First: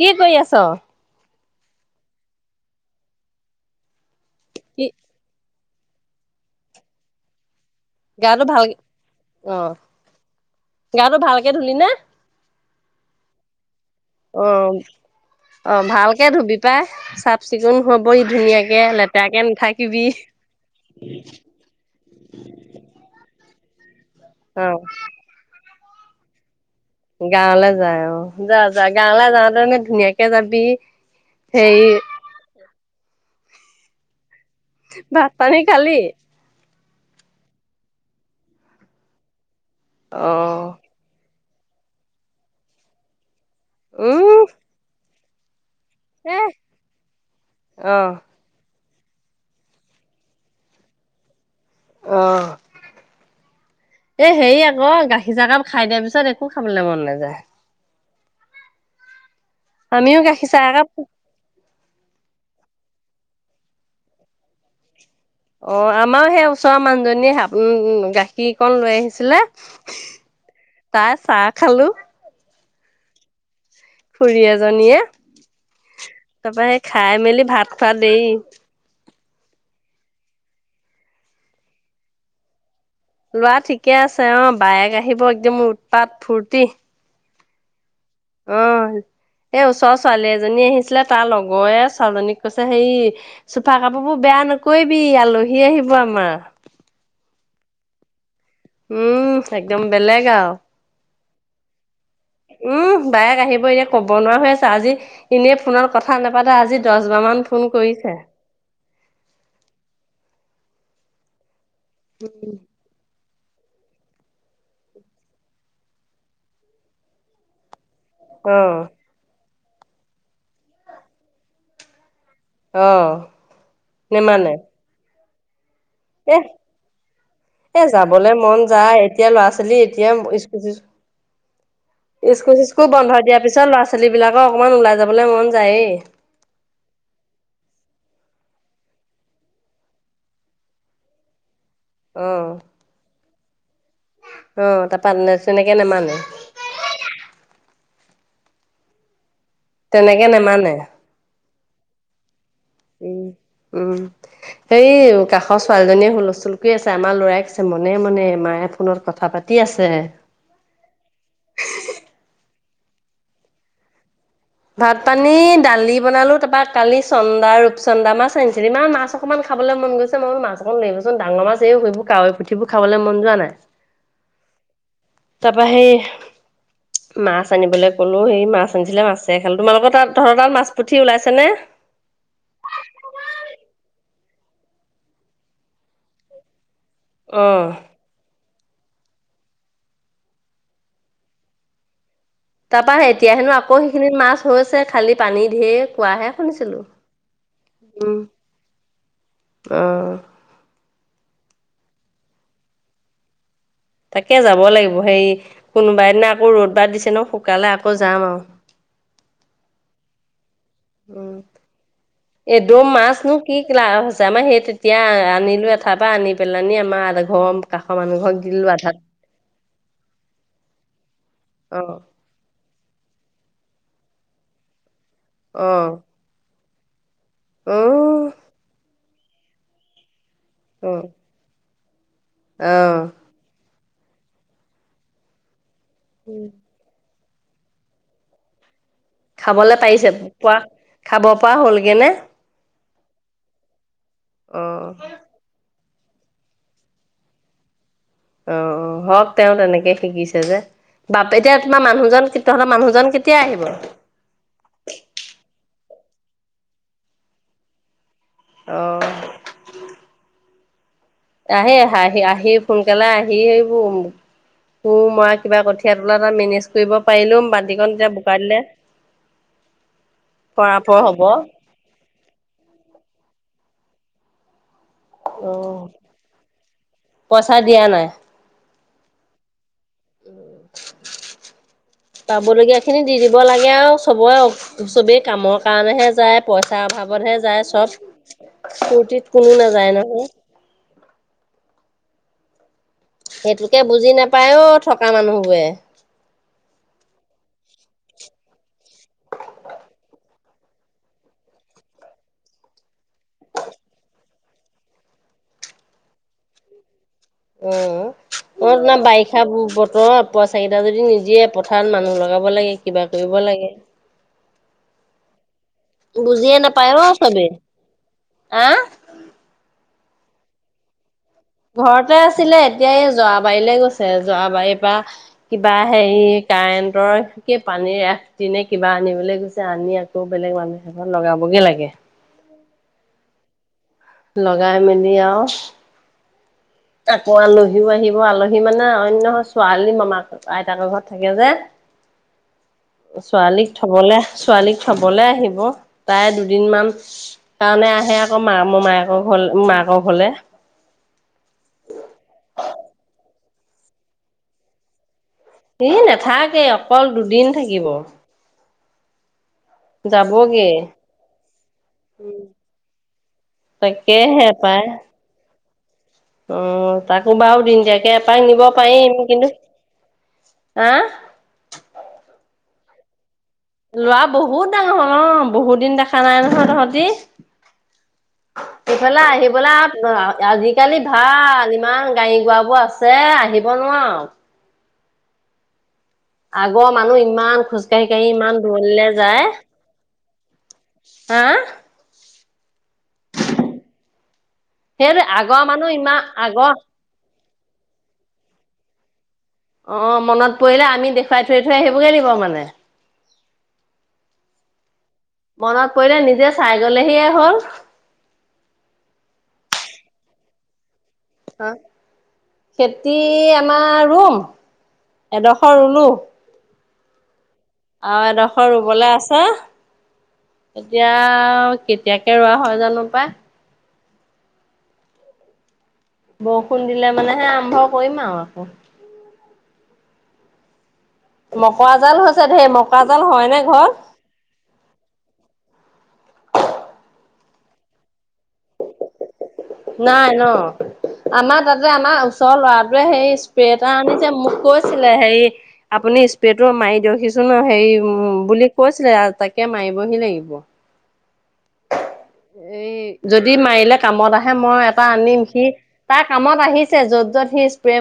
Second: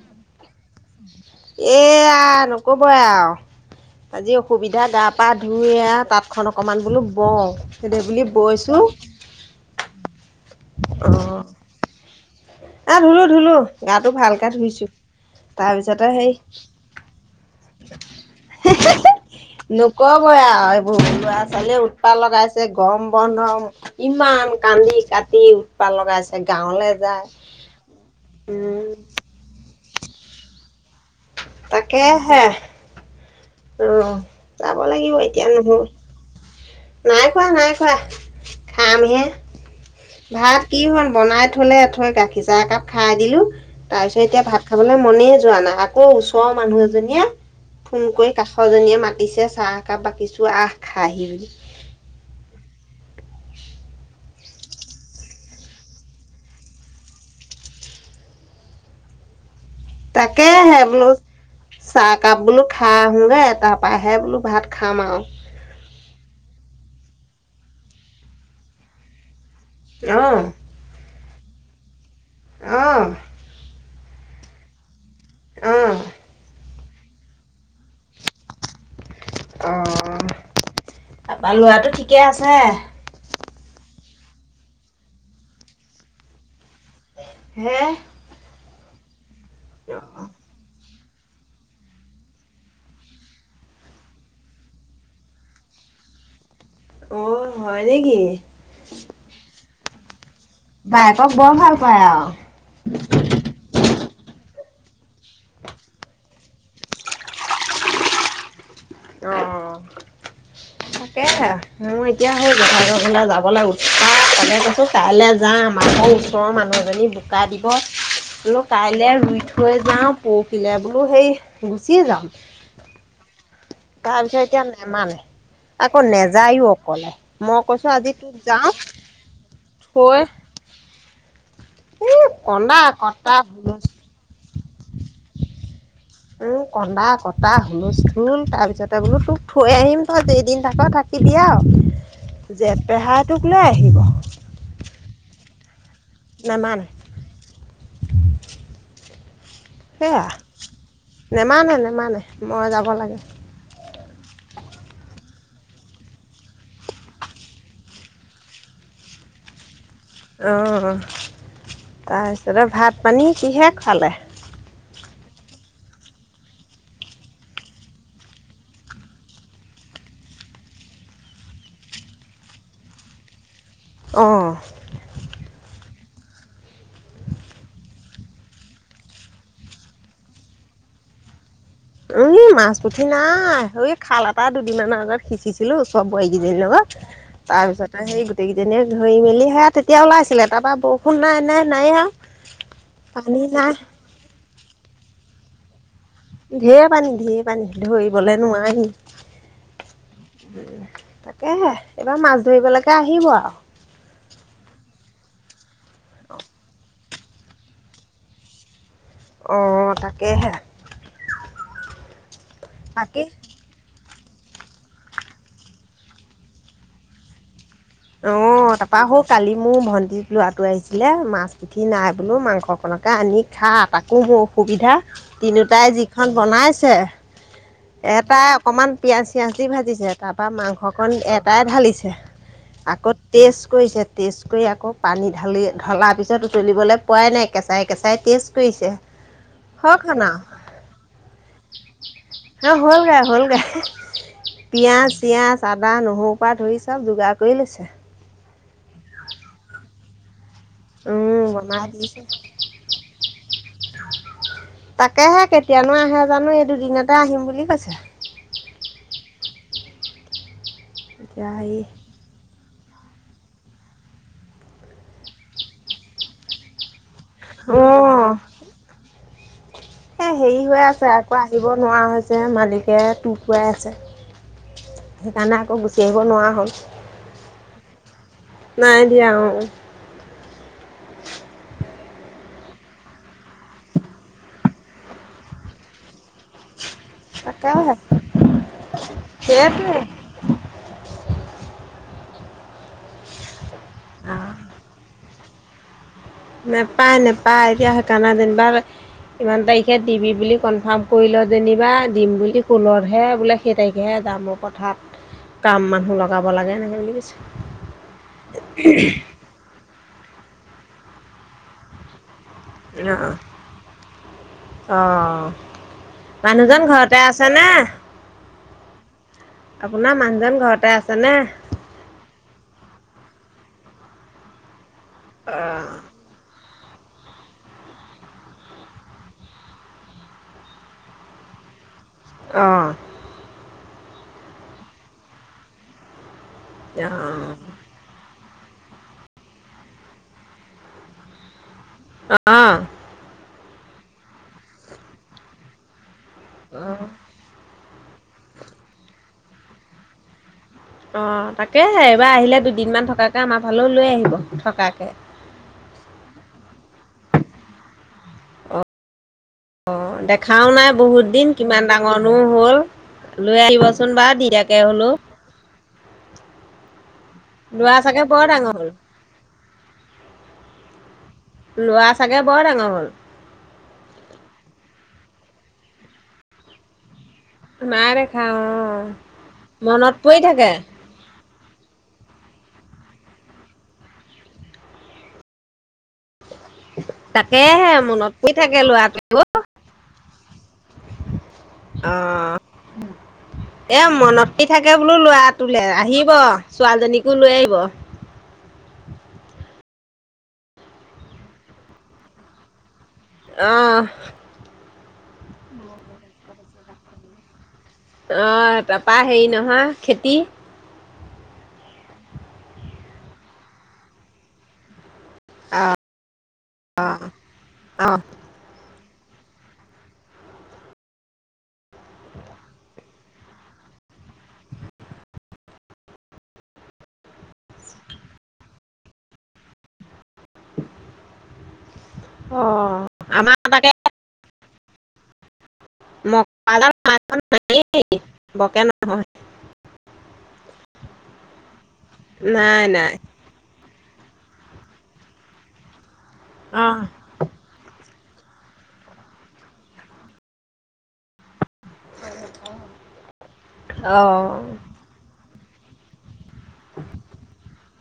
কি কৰি আছ? এইয়া নক'বই আও আজি অসুবিধা কি গা- পা ধুই এইয়া তাঁতখন অকণমান বোলো বওঁ। সেইদে বুলি গাটো ভালকে বৈছোঁ অ গাটো অঁ ভালকে ধুলি নে? এ ধুলো ধুলো গাটো অ ভালকে ধুইছোঁ। অ তাৰপিছতে ভালকে সেই ধুবি পাই, চাফ চিকুণ হৈ বৈ ধুনীয়াকে লেতেৰাকে নাথাকিবি। নক'বই আও এইবোৰ লৰা- ছোৱালীয়ে উৎপাত লগাই আছে গৰম বন্ধ ইমান অ কান্দি কা- টি উৎপাত লগাই আছে গাঁৱলে যা- গাঁৱলে যায় অ যা যা গাঁৱলে যাওঁতেনে ধুনীয়াকে যাবি হেৰি তাকে হে। অ, যাব লাগিব ভাত এতিয়া পানী নহয়। খালি? নাই খোৱা নাই খোৱা, খামহে অ ভাত কি হ'ল বনাই থলে থৈ গাখীৰ চাহ একাপ খাই দিলোঁ। তাৰ পিছত উম এতিয়া ভাত খাবলে মনে যোৱা নাই, আকৌ এ ওচৰৰ মানুহ এজনীয়ে অ ফোন কৰি কাষজনীয়ে মাতিছে চাহ একাপ বাকিছো আহ খাহি বুলি। অ। এ হেৰি আক, গাখীৰ চাহকাপ খাই দিয়াৰ পিছত একো খাবলে মন নাযায়। আমিও তাকে গাখীৰ চাহ হে একাপ বোলো - চাহকাপ বোলো খাই আহোঁগে তা পাহে বোলো ভাত খাম আও। অ আমাৰো সেই ওচৰৰ মানুহজনীয়ে উম উম গাখীৰ অকন লৈ আহিছিলে অঁ। তাৰ চাহ খালোঁ। অঁ। খুৰী এজনীয়ে, অহ তা পা সেই খাই মেলি ভাত খোৱা দেৰি। অ অ, তা পা ল'ৰাটো ঠিকেই আছে? ল'ৰা ঠিকেই আছে অ, বায়েক আহিব একদম উৎপাত ফূৰ্তি। হে! আহ, এই ওচৰৰ ছোৱালী এজনী আহিছিলে তাৰ লগৰে ছোৱালীজনীক কৈছে হেৰি চোফা কাপোৰ বোৰ বেয়া নকৰিবি আলহী আহিব আমাৰ। অ, হয় নেকি? উম, একদম বেলেগ আৰু। বায়েকক বৰ ভাল পায় আৰু! উম, বায়েক আহিব এতিয়া, ক'ব নোৱাৰা হৈ আছে! আজি। এনেই ফোনত কথা না পাতে। আজি, দহ বাৰ মান ফোন কৰিছে। অ'! তাকেহে, মই এতিয়া [unintelligible] অ'! [unintelligible] কৈছোঁ, কাইলৈ যাম। আকৌ, ঘৰ ওচৰৰ মানুহ এজনী বোকা দিব। অ বোলোঁ, কাইলে ৰোই থৈ যাওঁ, পৰহিলে বোলোঁ সেই গুচি যাওঁ। অ'! তাৰপিছত, নেমানে এতিয়া নেমানে। আকৌ, এহ নেযায়ো অকলে। মই এ কৈছোঁ যাবলে আজিতো মন যাওঁ। যায় এতিয়া ল'ৰা থৈ [unintelligible] এই কন্দা স্কুল-চিস্কুল বন্ধ কটা দিয়াৰ পিছত, হুলস্থুল ল'ৰা-ছোৱালী বিলাকৰ অকমান ওলাই যাবলৈ মন যায়েই। উম, কন্দা-কটা হুলস্থুল! তাৰ পিছতে, বোলোঁ তোক থৈ আহিম, তই যেইদিন থাক, থাক। এতিয়া অ আৰু যে, পেহাইটোক লৈ আহি অ'! তাৰাপা, [unintelligible] তেনেকে নামানে। নামানে। [unintelligible] তেনেকে নেমানে। নেমানে-নেমানে, মই যাব লাগে। উম উম। সেই, কাষৰ ছোৱালীজনীয়ে হুলস্থুল কৰি আছে। আমাৰ লৰাই কৈছে, মনে-মনে, মায়ে ফোনত কথা পাতি তি আছে। অ'! তাৰপিছতে, ভাত-পানী কিহে খোৱালে? ভাত-পানী, দালি বনালোঁ। তাৰপা, কালি চন্দা, ৰূপচন্দা মাছ আনিছিলে। ইমান মাছ অকণমান খাবলৈ মন গৈছে। মই বোলোঁ, মাছ অকণ লৈ আহিবচোন? ডাঙৰ মাছ, এই সেইবোৰ কাৱৈ পুঠিবোৰ খাবলৈ মন যোৱা নাই। অ'! তাৰপা সেই, [unintelligible] মাছ আনিবলৈ ক'লোঁ, সেই মাছ আনিছিলে, মাছেই খালোঁ। তোমালোকৰ তাত, তহঁতৰ তাত, মাছ পুঠি ওলাইছেনে? উম, মাছ পুঠি নাই! সৈ খাল এটাত, দুদিনমানৰ আগত সিঁচিছিলোঁ, ওচৰ বোৱাৰী কেইজনীৰ লগত। অ [unintelligible] তাৰপিছত, সেই, গোটেই কেইজনীয়ে ধৰি মেলি, সেয়া তেতিয়া, ওলাইছিলে। তাৰপৰা, বৰষুণ নাই-নাই- নাই আৰু। তাৰপা, এতিয়া পানী হেনোঁ নাই আকৌ, সেইখিনিত মাছ হৈছে। খালি, পানী ঢেৰ! কোৱাহে শুনিছিলো। ঢেৰ পানী-ঢেৰ পানী! উম ধৰিবলে নোৱাৰি। অ [unintelligible] তাকেহে, এইবাৰ মাছ ধৰিবলৈকে আহিব আৰু? তাকে, যাব লাগিব। সেই, কোনোবাইদিনা আকৌ, ৰ'দ বা দিছে ন' শুকালে আকৌ, যাম আৰু। অ'! তাকেহে। উম, এদুম মাছ বাকী নো কি কি লাভ হৈছে। আমাৰ সেই, তেতিয়া আনিলোঁৱে এঠাইৰ পৰা আনি পেলনি, আমাৰ ঘৰ কাষৰ মানুহ ঘৰক দিলো অ'! আধাত তাৰাপা, সৌ কালি মোৰ, ভন্টি ল'ৰাটো আহিছিলে, মাছ অ পুঠি নাই। বোলোঁ, মাংস খনকে আনি খা, তাকো মোৰ অসুবিধা। অ তিনিওটাই যি খন বনাইছে, অ এটাই অকমান পিঁয়াজ-চিয়াঁজ দি ভাজিছে, তাৰপৰা, অ মাংসকণ এটাই ঢালিছে। অ আকৌ, টেষ্ট কৰিছে, টষ্ট কৰি আকৌ, পানী ঢালি, ঢলাৰ উম পিছত উতলিবলে পোৱাই নাই, কেঁচাই-কেঁচাই টেষ্ট কৰিছে। খাবলে পাৰিছে, হখন পোৱা, আৰু খাব পৰা হ'লগেনে? হ হ'ল গে হ'ল গে অ', পিয়াজ চিয়াজ আদা নহৰু পৰা ধৰি চব যোগাৰ কলৈ আছে। অ অ হওক তেওঁ তেনেকেই শিকিছে যে। বাপকে উম এতিয়া তোমাৰ বনাই দিছে মানুহজন তহতৰ মানুহজন কেতিয়া আহিব? তাকেহে কেতিয়ানো আহে জানো এই দুদিনতে আহিম বুলি কৈছে? অ, এতিয়া আহে হেৰি হে আহ সোনকালে আহি আহিবোৰ শু মৰা কিবা কঠিয়া তোলা এটা মেনেজ ফুৰিব পাৰিলো বাতিকন তেতিয়া অ'। বোকা দিলে? এ হেৰি হৈ পৰাপৰ আছে হ'ব আকৌ আহি ন হৈছে মালিকে‌ তুতুৱাই আছে। সেইকাৰণে আকৌ অ', গুচি আহিব নোৱাৰা পইচা দিয়া নাই। হ'ল নাই দিয়া আৰু [unintelligible] পাবলগীয়া খিনি দি দিব লাগে আৰু চবৰে চবেই কামৰ কাৰণেহে যায় পইচাৰ অভাৱ। হে যায় তাকেহে চব ফূুৰ্তিত কোনো নাযায় সেইটোৱে। নহয়। সেইটোকে বুজি নাপায় অ থকা মানুহবোৰে। নাপাই নাপাই সেইকাৰণে এতিয়া দিন বাৰ ইমান তাৰিখে দিবি বুলি কনফাৰ্ম কৰি ল যেনিবা দিম বুলি কুলতহে বোলে সেই তাৰিখেহে যাম কথাত কাম মানুহ লগাব লাগে এনেকে বুলি কৈছে। উম ম ন বাইক কঠা বতৰ পোৱা পইছা কেইটা যদি নিদিয়ে পথাৰত মানুহ লগাব লাগে। কিবা অ', কৰিব লাগে? অ বুজিয়ে মানুহজন নাপায় ঘৰতে চবেই আছেনে? অ, আপোনাৰ মানুহজন ঘৰতে আছে নে? ঘৰতে আছিলে এতিয়া এই যোৱাবাৰীলৈ গৈছে যৰাাবাৰীৰ পৰা কিবা অ', হেৰি? কাৰেণ্টৰকে পানীৰ এ দিনে কিবা আনিবলৈ গৈছে আনি আকৌ বেলেগ মানুহে ত লগাবগে লাগে? অ, লগাই মেলি আৰু আকৌ আলহীও আহিব আলহী মানে অন্য ছোৱালী মামাক আইতাকৰ ঘৰত থাকে যে। অ', ছোৱালীক থবলে ছোৱালীক থবলে আহিব তাই দুদি দুদিন মান অ', কাৰণে আহে আকৌ মামা মায় ঘৰ মাকৰ ঘৰলে। অ তাকে এইবাৰ আহিলে দুদিনমান থকাকে আমাৰ ফালেও লৈ আহিব থকাকে ই নাথাকে অকল দুদিন থাকিব। অ দেখাও যাবগে নাই বহুত দিন কিমান ডাঙৰনো হ'ল। লৈ আহিবচোন বা তাকেহে দিতাকে হলো। উম তাকো বাৰু ল'ৰা দিনটীয়াকে চাগে বৰ এপাক নিব ডাঙৰ হ'ল। পাৰিম কিন্তু হা ল'ৰা ছাগে বৰ ডাঙৰ হ'ল। ল'ৰা বহুত ডাঙৰ হ'ল অ বহুত দিন দেখা নাই নহয় তহঁতি নাই দেখা অ', সিফালে আহিবেলা মনত পৰি থাকে। আজিকালি ভাল ইমান গাড়ী গুৰা বোৰ আছে আহিব নোৱাৰ। আগৰ মানুহ ইমান তাকেহে খোজকাঢ়ি কাঢ়ি মনত পৰি ইমান থাকে দূৰণিলে ল'ৰাটো যায়। হা। অ এ মনত। হি থাকে বোলো, সেইটো লোৱা আগৰ তোলে মানুহ ইমান আহিব আগৰ ছোৱালীজনীকো লৈ আহিব। অ', মনত পৰিলে, আমি দেখুৱাই থৈ, থৈ আহিবগে লাগিব মানে। অহ মনত পৰিলে নিজে চাই গ'লেহিয়ে হ'ল। অ', তাপা হেৰি নহয়, খেতি হ খেতি আমাৰ ৰুম, এডখৰ ৰুলো। অ', অ', দখ খ ৰুবলৈ আছে, এতিয়া কেতিয়াকে ৰোৱা হয় জানো পাই। বৰষুণ দিলে মানে হে আৰম্ভ কৰিম আৰু আকৌ। মকাৰা জাল হৈছে ধেৰ, মকা অ' জাল হয় আমাৰ নে তাকে ঘৰত? মকৰা জাল আমাৰ ঘৰত নায়ে, বৰ কে নহয়। নাই ন, আমাৰ তাতে আমাৰ ন- ওচৰৰ নাই ল'ৰাটোৱে নাই। হেই স্প্ৰে এটা আনিছে, মোক কৈছিলে, হেৰি, আপুনি স্প্ৰেটো মাৰি অ'। দিয়কহি চুন ন হেৰিম বুলি কৈছিলে আৰু তাকে মাৰিবহি লাগিব। এই, যদি মাৰিলে কামত আহে অ'। মই এটা আনিম' সি তাৰ কামত আহিছে, য'ত, য'ত, সি স্প্ৰে ম